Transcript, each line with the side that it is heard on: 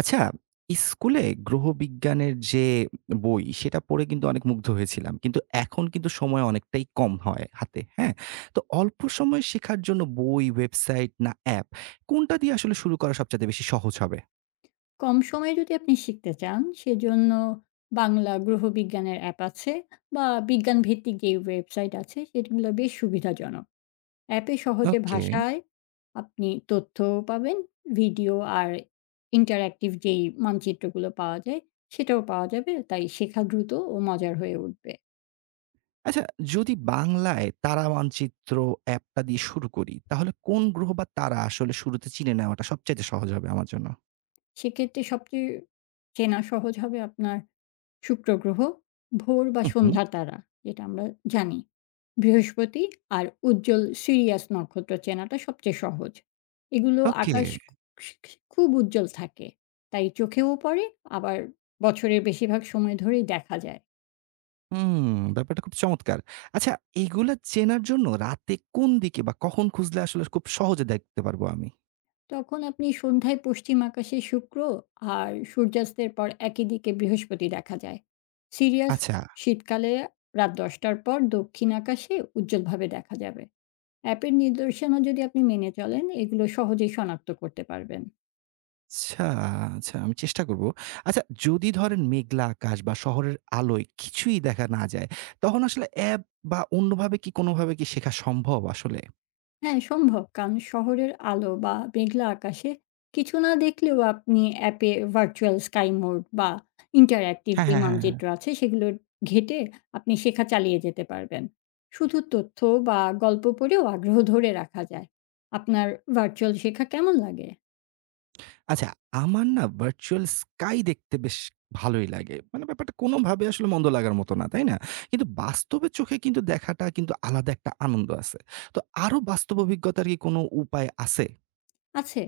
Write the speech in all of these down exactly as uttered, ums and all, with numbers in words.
right: আচ্ছা, স্কুলে গ্রহবিজ্ঞানের যে বই, সেটা পড়ে কিন্তু অনেক মুগ্ধ হয়েছিলাম। কিন্তু এখন কিন্তু সময় অনেকটাই কম হয় হাতে, হ্যাঁ? তো অল্প সময়ে শেখার জন্য বই, ওয়েবসাইট না অ্যাপ, কোনটা দিয়ে আসলে শুরু করা সবচাইতে বেশি সহজ হবে?
left: কম সময়ে যদি আপনি শিখতে চান সেজন্য বাংলা গ্রহবিজ্ঞানের অ্যাপ আছে বা বিজ্ঞান ভিত্তিক যে ওয়েবসাইট আছে সেগুলো বেশ সুবিধাজনক। অ্যাপে সহজে
right: ওকে।
left: ভাষায় আপনি তথ্যও পাবেন, ভিডিও আর ইন্টারেক্টিভ যেই মানচিত্রগুলো পাওয়া যায় সেটাও পাওয়া যাবে। তাই শেখা দ্রুত ও মজার হয়ে উঠবে।
right: আচ্ছা, যদি বাংলায় তারা মানচিত্র অ্যাপটা দিয়ে শুরু করি, তাহলে কোন গ্রহ বা তারা আসলে শুরুতে চিনে নেওয়াটা সবচাইতে সহজ হবে আমার জন্য?
left: সেক্ষেত্রে সবচেয়ে চেনা সহজ হবে আপনার শুক্র গ্রহ, ভোর বা
right: হু, হু।
left: সন্ধ্যার তারা, যেটা আমরা জানি। বৃহস্পতি আর উজ্জ্বল সিরিয়াস নক্ষত্র চেনাটা সবচেয়ে সহজ। এগুলো
right: ওকে।
left: আকাশ খুব উজ্জ্বল থাকে। তাই চোখেও পড়ে আবার বছরের বেশিরভাগ সময় ধরেই দেখা যায়।
right: হুম, ব্যাপারটা খুব চমৎকার। আচ্ছা, এগুলা চেনার জন্য রাতে কোন দিকে বা কখন খুঁজলে আসলে খুব সহজে দেখতে পারবো আমি?
left: তখন আপনি সন্ধ্যায় পশ্চিম আকাশে শুক্র আর সূর্যাস্তের পর একই দিকে বৃহস্পতি দেখা যায়। সিরিয়াস
right: আচ্ছা,
left: শীতকালে রাত দশ টার পর দক্ষিণ আকাশে উজ্জ্বলভাবে দেখা যাবে। অ্যাপের নির্দেশনা যদি আপনি মেনে চলেন, এগুলো সহজেই শনাক্ত করতে পারবেন।
right: আচ্ছা, আচ্ছা আমি চেষ্টা করব। আচ্ছা, যদি ধরেন মেঘলা আকাশ বা শহরের আলোয় কিছুই দেখা না যায়, তখন আসলে অ্যাপ বা অন্যভাবে কি কোনোভাবে কি শেখা সম্ভব আসলে?
left: হ্যাঁ, সম্ভব। কারণ শহরের আলো বা মেঘলা আকাশে কিছু না দেখলেও আপনি অ্যাপে ভার্চুয়াল স্কাই মোড বা ইন্টারঅ্যাক্টিভ
right: হ্যাঁ,
left: যে
right: হ্যাঁ, হ্যাঁ।
left: মানচিত্র আছে, সেগুলো ঘেঁটে আপনি শেখা চালিয়ে যেতে পারবেন। শুধু তথ্য বা গল্প পড়েও আগ্রহ ধরে রাখা যায়। আপনার ভার্চুয়াল শেখা কেমন লাগে?
right: আচ্ছা, আমার না ভার্চুয়াল স্কাই দেখতে বেশ ভালোই লাগে। মানে ব্যাপারটা কোনোভাবে আসলে মন্দ লাগার মতো না, তাই না? কিন্তু বাস্তবে চোখে কিন্তু দেখাটা কিন্তু আলাদা একটা আনন্দ আছে। তো আরো বাস্তব অভিজ্ঞতার কি কোনো উপায় আছে?
left: আছে।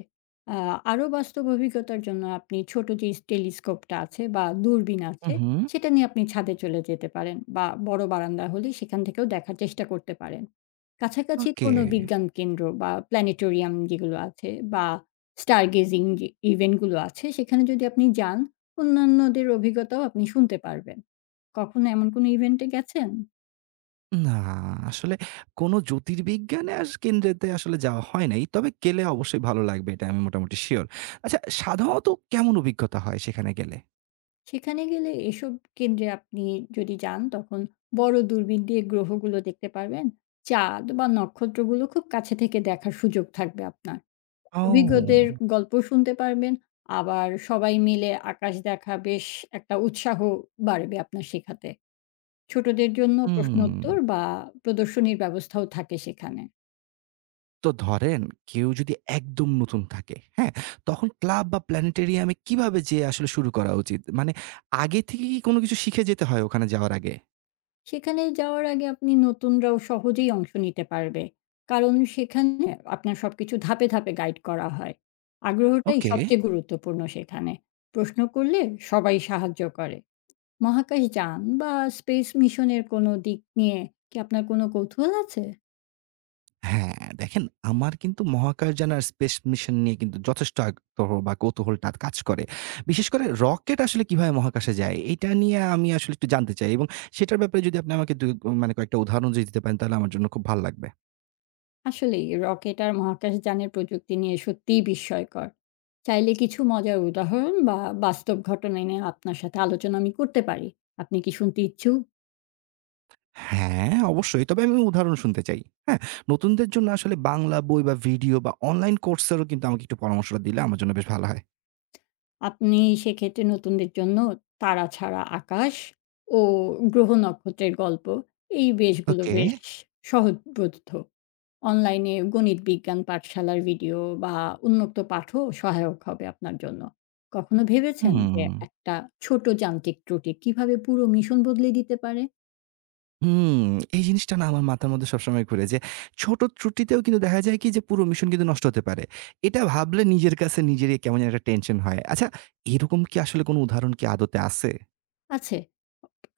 left: আ আরো বাস্তব অভিজ্ঞতার জন্য আপনি ছোট যে টেলিস্কোপটা আছে বা দূরবীন হুম।
right: হু,
left: আছে,
right: হু।
left: সেটা নিয়ে আপনি ছাদে চলে যেতে পারেন বা বড় বারান্দা হলে সেখান থেকেও দেখার চেষ্টা করতে পারেন। কাছাকাছি
right: ওকে।
left: কোনো বিজ্ঞান কেন্দ্র বা প্ল্যানেটোরিয়াম যেগুলো আছে বা স্টার গেজিং যে ইভেন্ট গুলো আছে, সেখানে যদি আপনি যান, অন্যান্যদের অভিজ্ঞতাও আপনি শুনতে পারবেন। কখনো এমন কোনো ইভেন্টে গেছেন?
right: না, আসলে কোনো জ্যোতির্বিজ্ঞানে আস কেন্দ্রেতে আসলে যাওয়া হয় নাই। তবে গেলে অবশ্যই ভালো লাগবে, এটা আমি মোটামুটি শিওর। আচ্ছা, সাধারণত কেমন অভিজ্ঞতা হয় সেখানে গেলে?
left: সেখানে গেলে এসব কেন্দ্রে আপনি যদি যান তখন বড় দূরবীন দিয়ে গ্রহগুলো দেখতে পারবেন। চাঁদ বা নক্ষত্রগুলো খুব কাছে থেকে দেখার সুযোগ থাকবে আপনার। অভিজ্ঞদের
right: ও!
left: গল্প শুনতে পারবেন, আবার সবাই মিলে আকাশ দেখা বেশ একটা উৎসাহ বাড়বে আপনার শেখাতে। ছোটদের জন্য
right: হুম।
left: প্রশ্নোত্তর বা প্রদর্শনীর ব্যবস্থাও থাকে সেখানে।
right: তো ধরেন কেউ যদি একদম নতুন থাকে, হ্যাঁ? তখন ক্লাব বা প্ল্যানেটেরিয়াম এ কিভাবে যেয়ে আসলে শুরু করা উচিত? মানে আগে থেকে কি কোনো কিছু শিখে যেতে হয় ওখানে যাওয়ার আগে?
left: সেখানে যাওয়ার আগে আপনি নতুনরাও সহজেই অংশ নিতে পারবে। কারণ সেখানে আপনার সবকিছু ধাপে, ধাপে গাইড করা হয়। আগ্রহটাই
right: ওকে।
left: সবচেয়ে গুরুত্বপূর্ণ সেখানে। প্রশ্ন করলে সবাই সাহায্য করে। মহাকাশ যান বা স্পেস মিশনের কোনো দিক নিয়ে কি আপনার কোনো কৌতূহল আছে?
right: হ্যাঁ, দেখেন, আমার কিন্তু মহাকাশযান আর স্পেস মিশন নিয়ে কিন্তু যথেষ্ট আগ্রহ বা কৌতূহলটা কাজ করে। বিশেষ করে রকেট আসলে কিভাবে মহাকাশে যায় এটা নিয়ে আমি আসলে একটু জানতে চাই, এবং সেটার ব্যাপারে যদি আপনি আমাকে দু মানে কয়েকটা উদাহরণ যদি দিতে পারেন, তাহলে আমার জন্য খুব ভাল লাগবে।
left: আসলেই রকেট আর মহাকাশ যানের প্রযুক্তি নিয়ে সত্যিই বিস্ময়কর। চাইলে কিছু মজার উদাহরণ বা বাস্তব ঘটনা নিয়ে আপনার সাথে আলোচনা আমি করতে পারি। আপনি কি শুনতে ইচ্ছুক?
right: হ্যাঁ, অবশ্যই। তবে আমি উদাহরণ শুনতে চাই। হ্যাঁ? নতুনদের জন্য আসলে বাংলা বই বা ভিডিও বা অনলাইন কোর্সেরও কিন্তু আমাকে একটু পরামর্শটা দিলে আমার জন্য বেশ ভালো হয়।
left: আপনি সেক্ষেত্রে নতুনদের জন্য তারা ছাড়া আকাশ ও গ্রহ নক্ষত্রের গল্প এই বেশগুলো
right: ওকে।
left: বেশ সহজবোধ্য। অনলাইনে গণিত বিজ্ঞান পাঠশালার ভিডিও বা উন্মুক্ত পাঠও সহায়ক হবে আপনার জন্য। কখনো ভেবেছেন যে
right: হুম,
left: একটা ছোট যান্ত্রিক ত্রুটি কিভাবে পুরো মিশন বদলে দিতে পারে?
right: হুম। এই জিনিসটা না আমার মাথার মধ্যে সবসময় ঘুরে, যে ছোট ত্রুটিতেও কিন্তু দেখা যায় কি যে পুরো মিশন কিন্তু নষ্ট হতে পারে। এটা ভাবলে নিজের কাছে নিজেরই কেমন যেন একটা টেনশন হয়। আচ্ছা, এরকম কি আসলে কোনো উদাহরণ কি আদতে আছে?
left: আছে?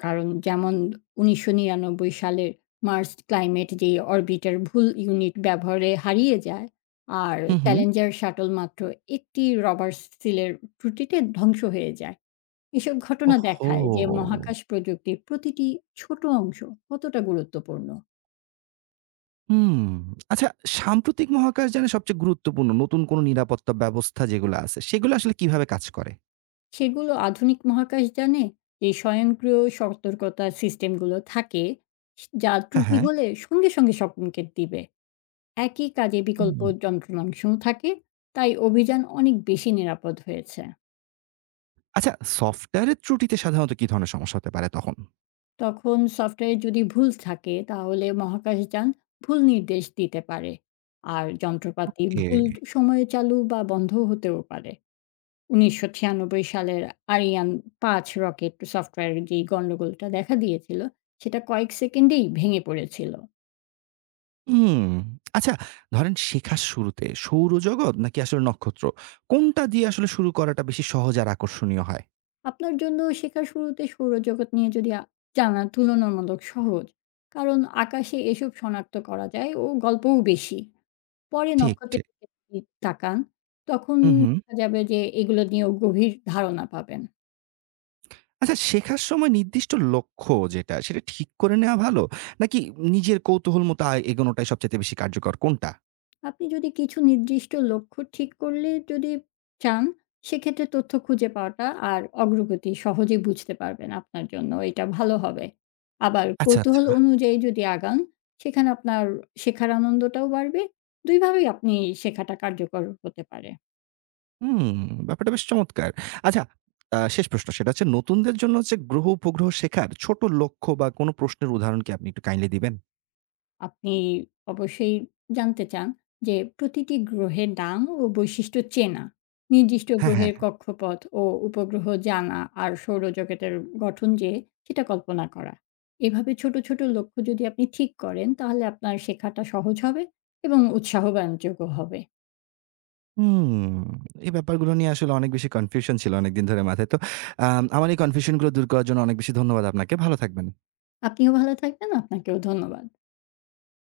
left: কারণ যেমন উনিশশো নিরানব্বই সালের মার্স ক্লাইমেট যেই অরবিটার ভুল ইউনিট ব্যবহারে হারিয়ে যায়, আর
right: হু, হু।
left: চ্যালেঞ্জার শাটল মাত্র একটি রবার সিলের ত্রুটিতে ধ্বংস হয়ে যায়। এসব ঘটনা
right: ওহহো!
left: দেখায় যে মহাকাশ প্রযুক্তির প্রতিটি ছোট অংশ কতটা গুরুত্বপূর্ণ।
right: হুম। আচ্ছা, সাম্প্রতিক মহাকাশযানে সবচেয়ে গুরুত্বপূর্ণ নতুন কোনো নিরাপত্তা ব্যবস্থা যেগুলো আছে, সেগুলো আসলে কিভাবে কাজ করে?
left: সেগুলো আধুনিক মহাকাশ জানে যে স্বয়ংক্রিয় সতর্কতা সিস্টেমগুলো থাকে, যা
right: হ্যাঁ,
left: ত্রুটি
right: হ্যাঁ।
left: হলে সঙ্গে, সঙ্গে সংকেত দিবে। একই কাজে বিকল্প
right: হুম।
left: যন্ত্রাংশও থাকে, তাই অভিযান অনেক বেশি নিরাপদ হয়েছে।
right: আচ্ছা, সফটওয়্যারের ত্রুটিতে সাধারণত কি ধরনের সমস্যা হতে পারে তখন?
left: তখন সফটওয়্যারে যদি ভুল থাকে তাহলে মহাকাশযান ভুল নির্দেশ দিতে পারে, আর যন্ত্রপাতি
right: ওকে।
left: ভুল সময়ে চালু বা বন্ধ হতেও পারে। উনিশশো ছিয়ানব্বই সালের আরিয়ান পাঁচ রকেট সফটওয়্যারের যেই গণ্ডগোলটা দেখা দিয়েছিল, সেটা কয়েক সেকেন্ডেই ভেঙে পড়েছিল।
right: হুম। আচ্ছা, ধরেন শেখার শুরুতে সৌরজগৎ নাকি আসলে নক্ষত্র, কোনটা দিয়ে আসলে শুরু করাটা বেশি সহজ আর আকর্ষণীয় হয়?
left: আপনার জন্য শেখার শুরুতে সৌরজগৎ নিয়ে যদি আ জানা তুলনামূলক সহজ। কারণ আকাশে এসব শনাক্ত করা যায় ও গল্পও বেশি। পরে
right: ঠিক,
left: নক্ষত্রের
right: ঠিক।
left: দিকে যদি তাকান, তখন
right: হুম, হুম।
left: দেখা যাবে যে এগুলো নিয়েও গভীর ধারণা পাবেন।
right: আচ্ছা, শেখার সময় নির্দিষ্ট লক্ষ্য যেটা, সেটা ঠিক করে নেওয়া ভালো? নাকি নিজের কৌতূহল মতো আ এগোনোটাই সবচাইতে বেশি কার্যকর কোনটা?
left: আপনি যদি কিছু নির্দিষ্ট লক্ষ্য ঠিক করলে যদি চান, সেক্ষেত্রে তথ্য খুঁজে পাওয়াটা আর অগ্রগতি সহজে বুঝতে পারবেন আপনার জন্য। এটা ভালো হবে। আবার
right: আচ্ছা, আচ্ছা।
left: কৌতূহল অনুযায়ী যদি আগান, সেখানে আপনার শেখার আনন্দটাও বাড়বে। দুই ভাবেই আপনি শেখাটা কার্যকর হতে পারে।
right: হুম, ব্যাপারটা বেশ চমৎকার। আচ্ছা, আ শেষ প্রশ্ন সেটা হচ্ছে নতুনদের জন্য হচ্ছে গ্রহ-উপগ্রহ শেখার ছোট লক্ষ্য বা কোনো প্রশ্নের উদাহরণ কি আপনি একটু কাইন্ডলি দিবেন?
left: আপনি অবশ্যই জানতে চান যে প্রতিটি গ্রহের নাম ও বৈশিষ্ট্য চেনা, নির্দিষ্ট
right: হ্যাঁ,
left: গ্রহের
right: হ্যাঁ।
left: কক্ষপথ ও উপগ্রহ জানা আর সৌরজগতের গঠন যে সেটা কল্পনা করা। এভাবে ছোট ছোট লক্ষ্য যদি আপনি ঠিক করেন তাহলে আপনার শেখাটা সহজ হবে এবং উৎসাহ ব্যঞ্জকও হবে।
right: হুম, এই ব্যাপারগুলো নিয়ে আসলে অনেক বেশি কনফিউশন ছিল অনেকদিন ধরে মাথায়। তো আম আমার এই কনফিউশন গুলো দূর করার জন্য অনেক বেশি ধন্যবাদ আপনাকে। ভালো থাকবেন।
left: আপনিও ভালো থাকবেন, আপনাকেও ধন্যবাদ।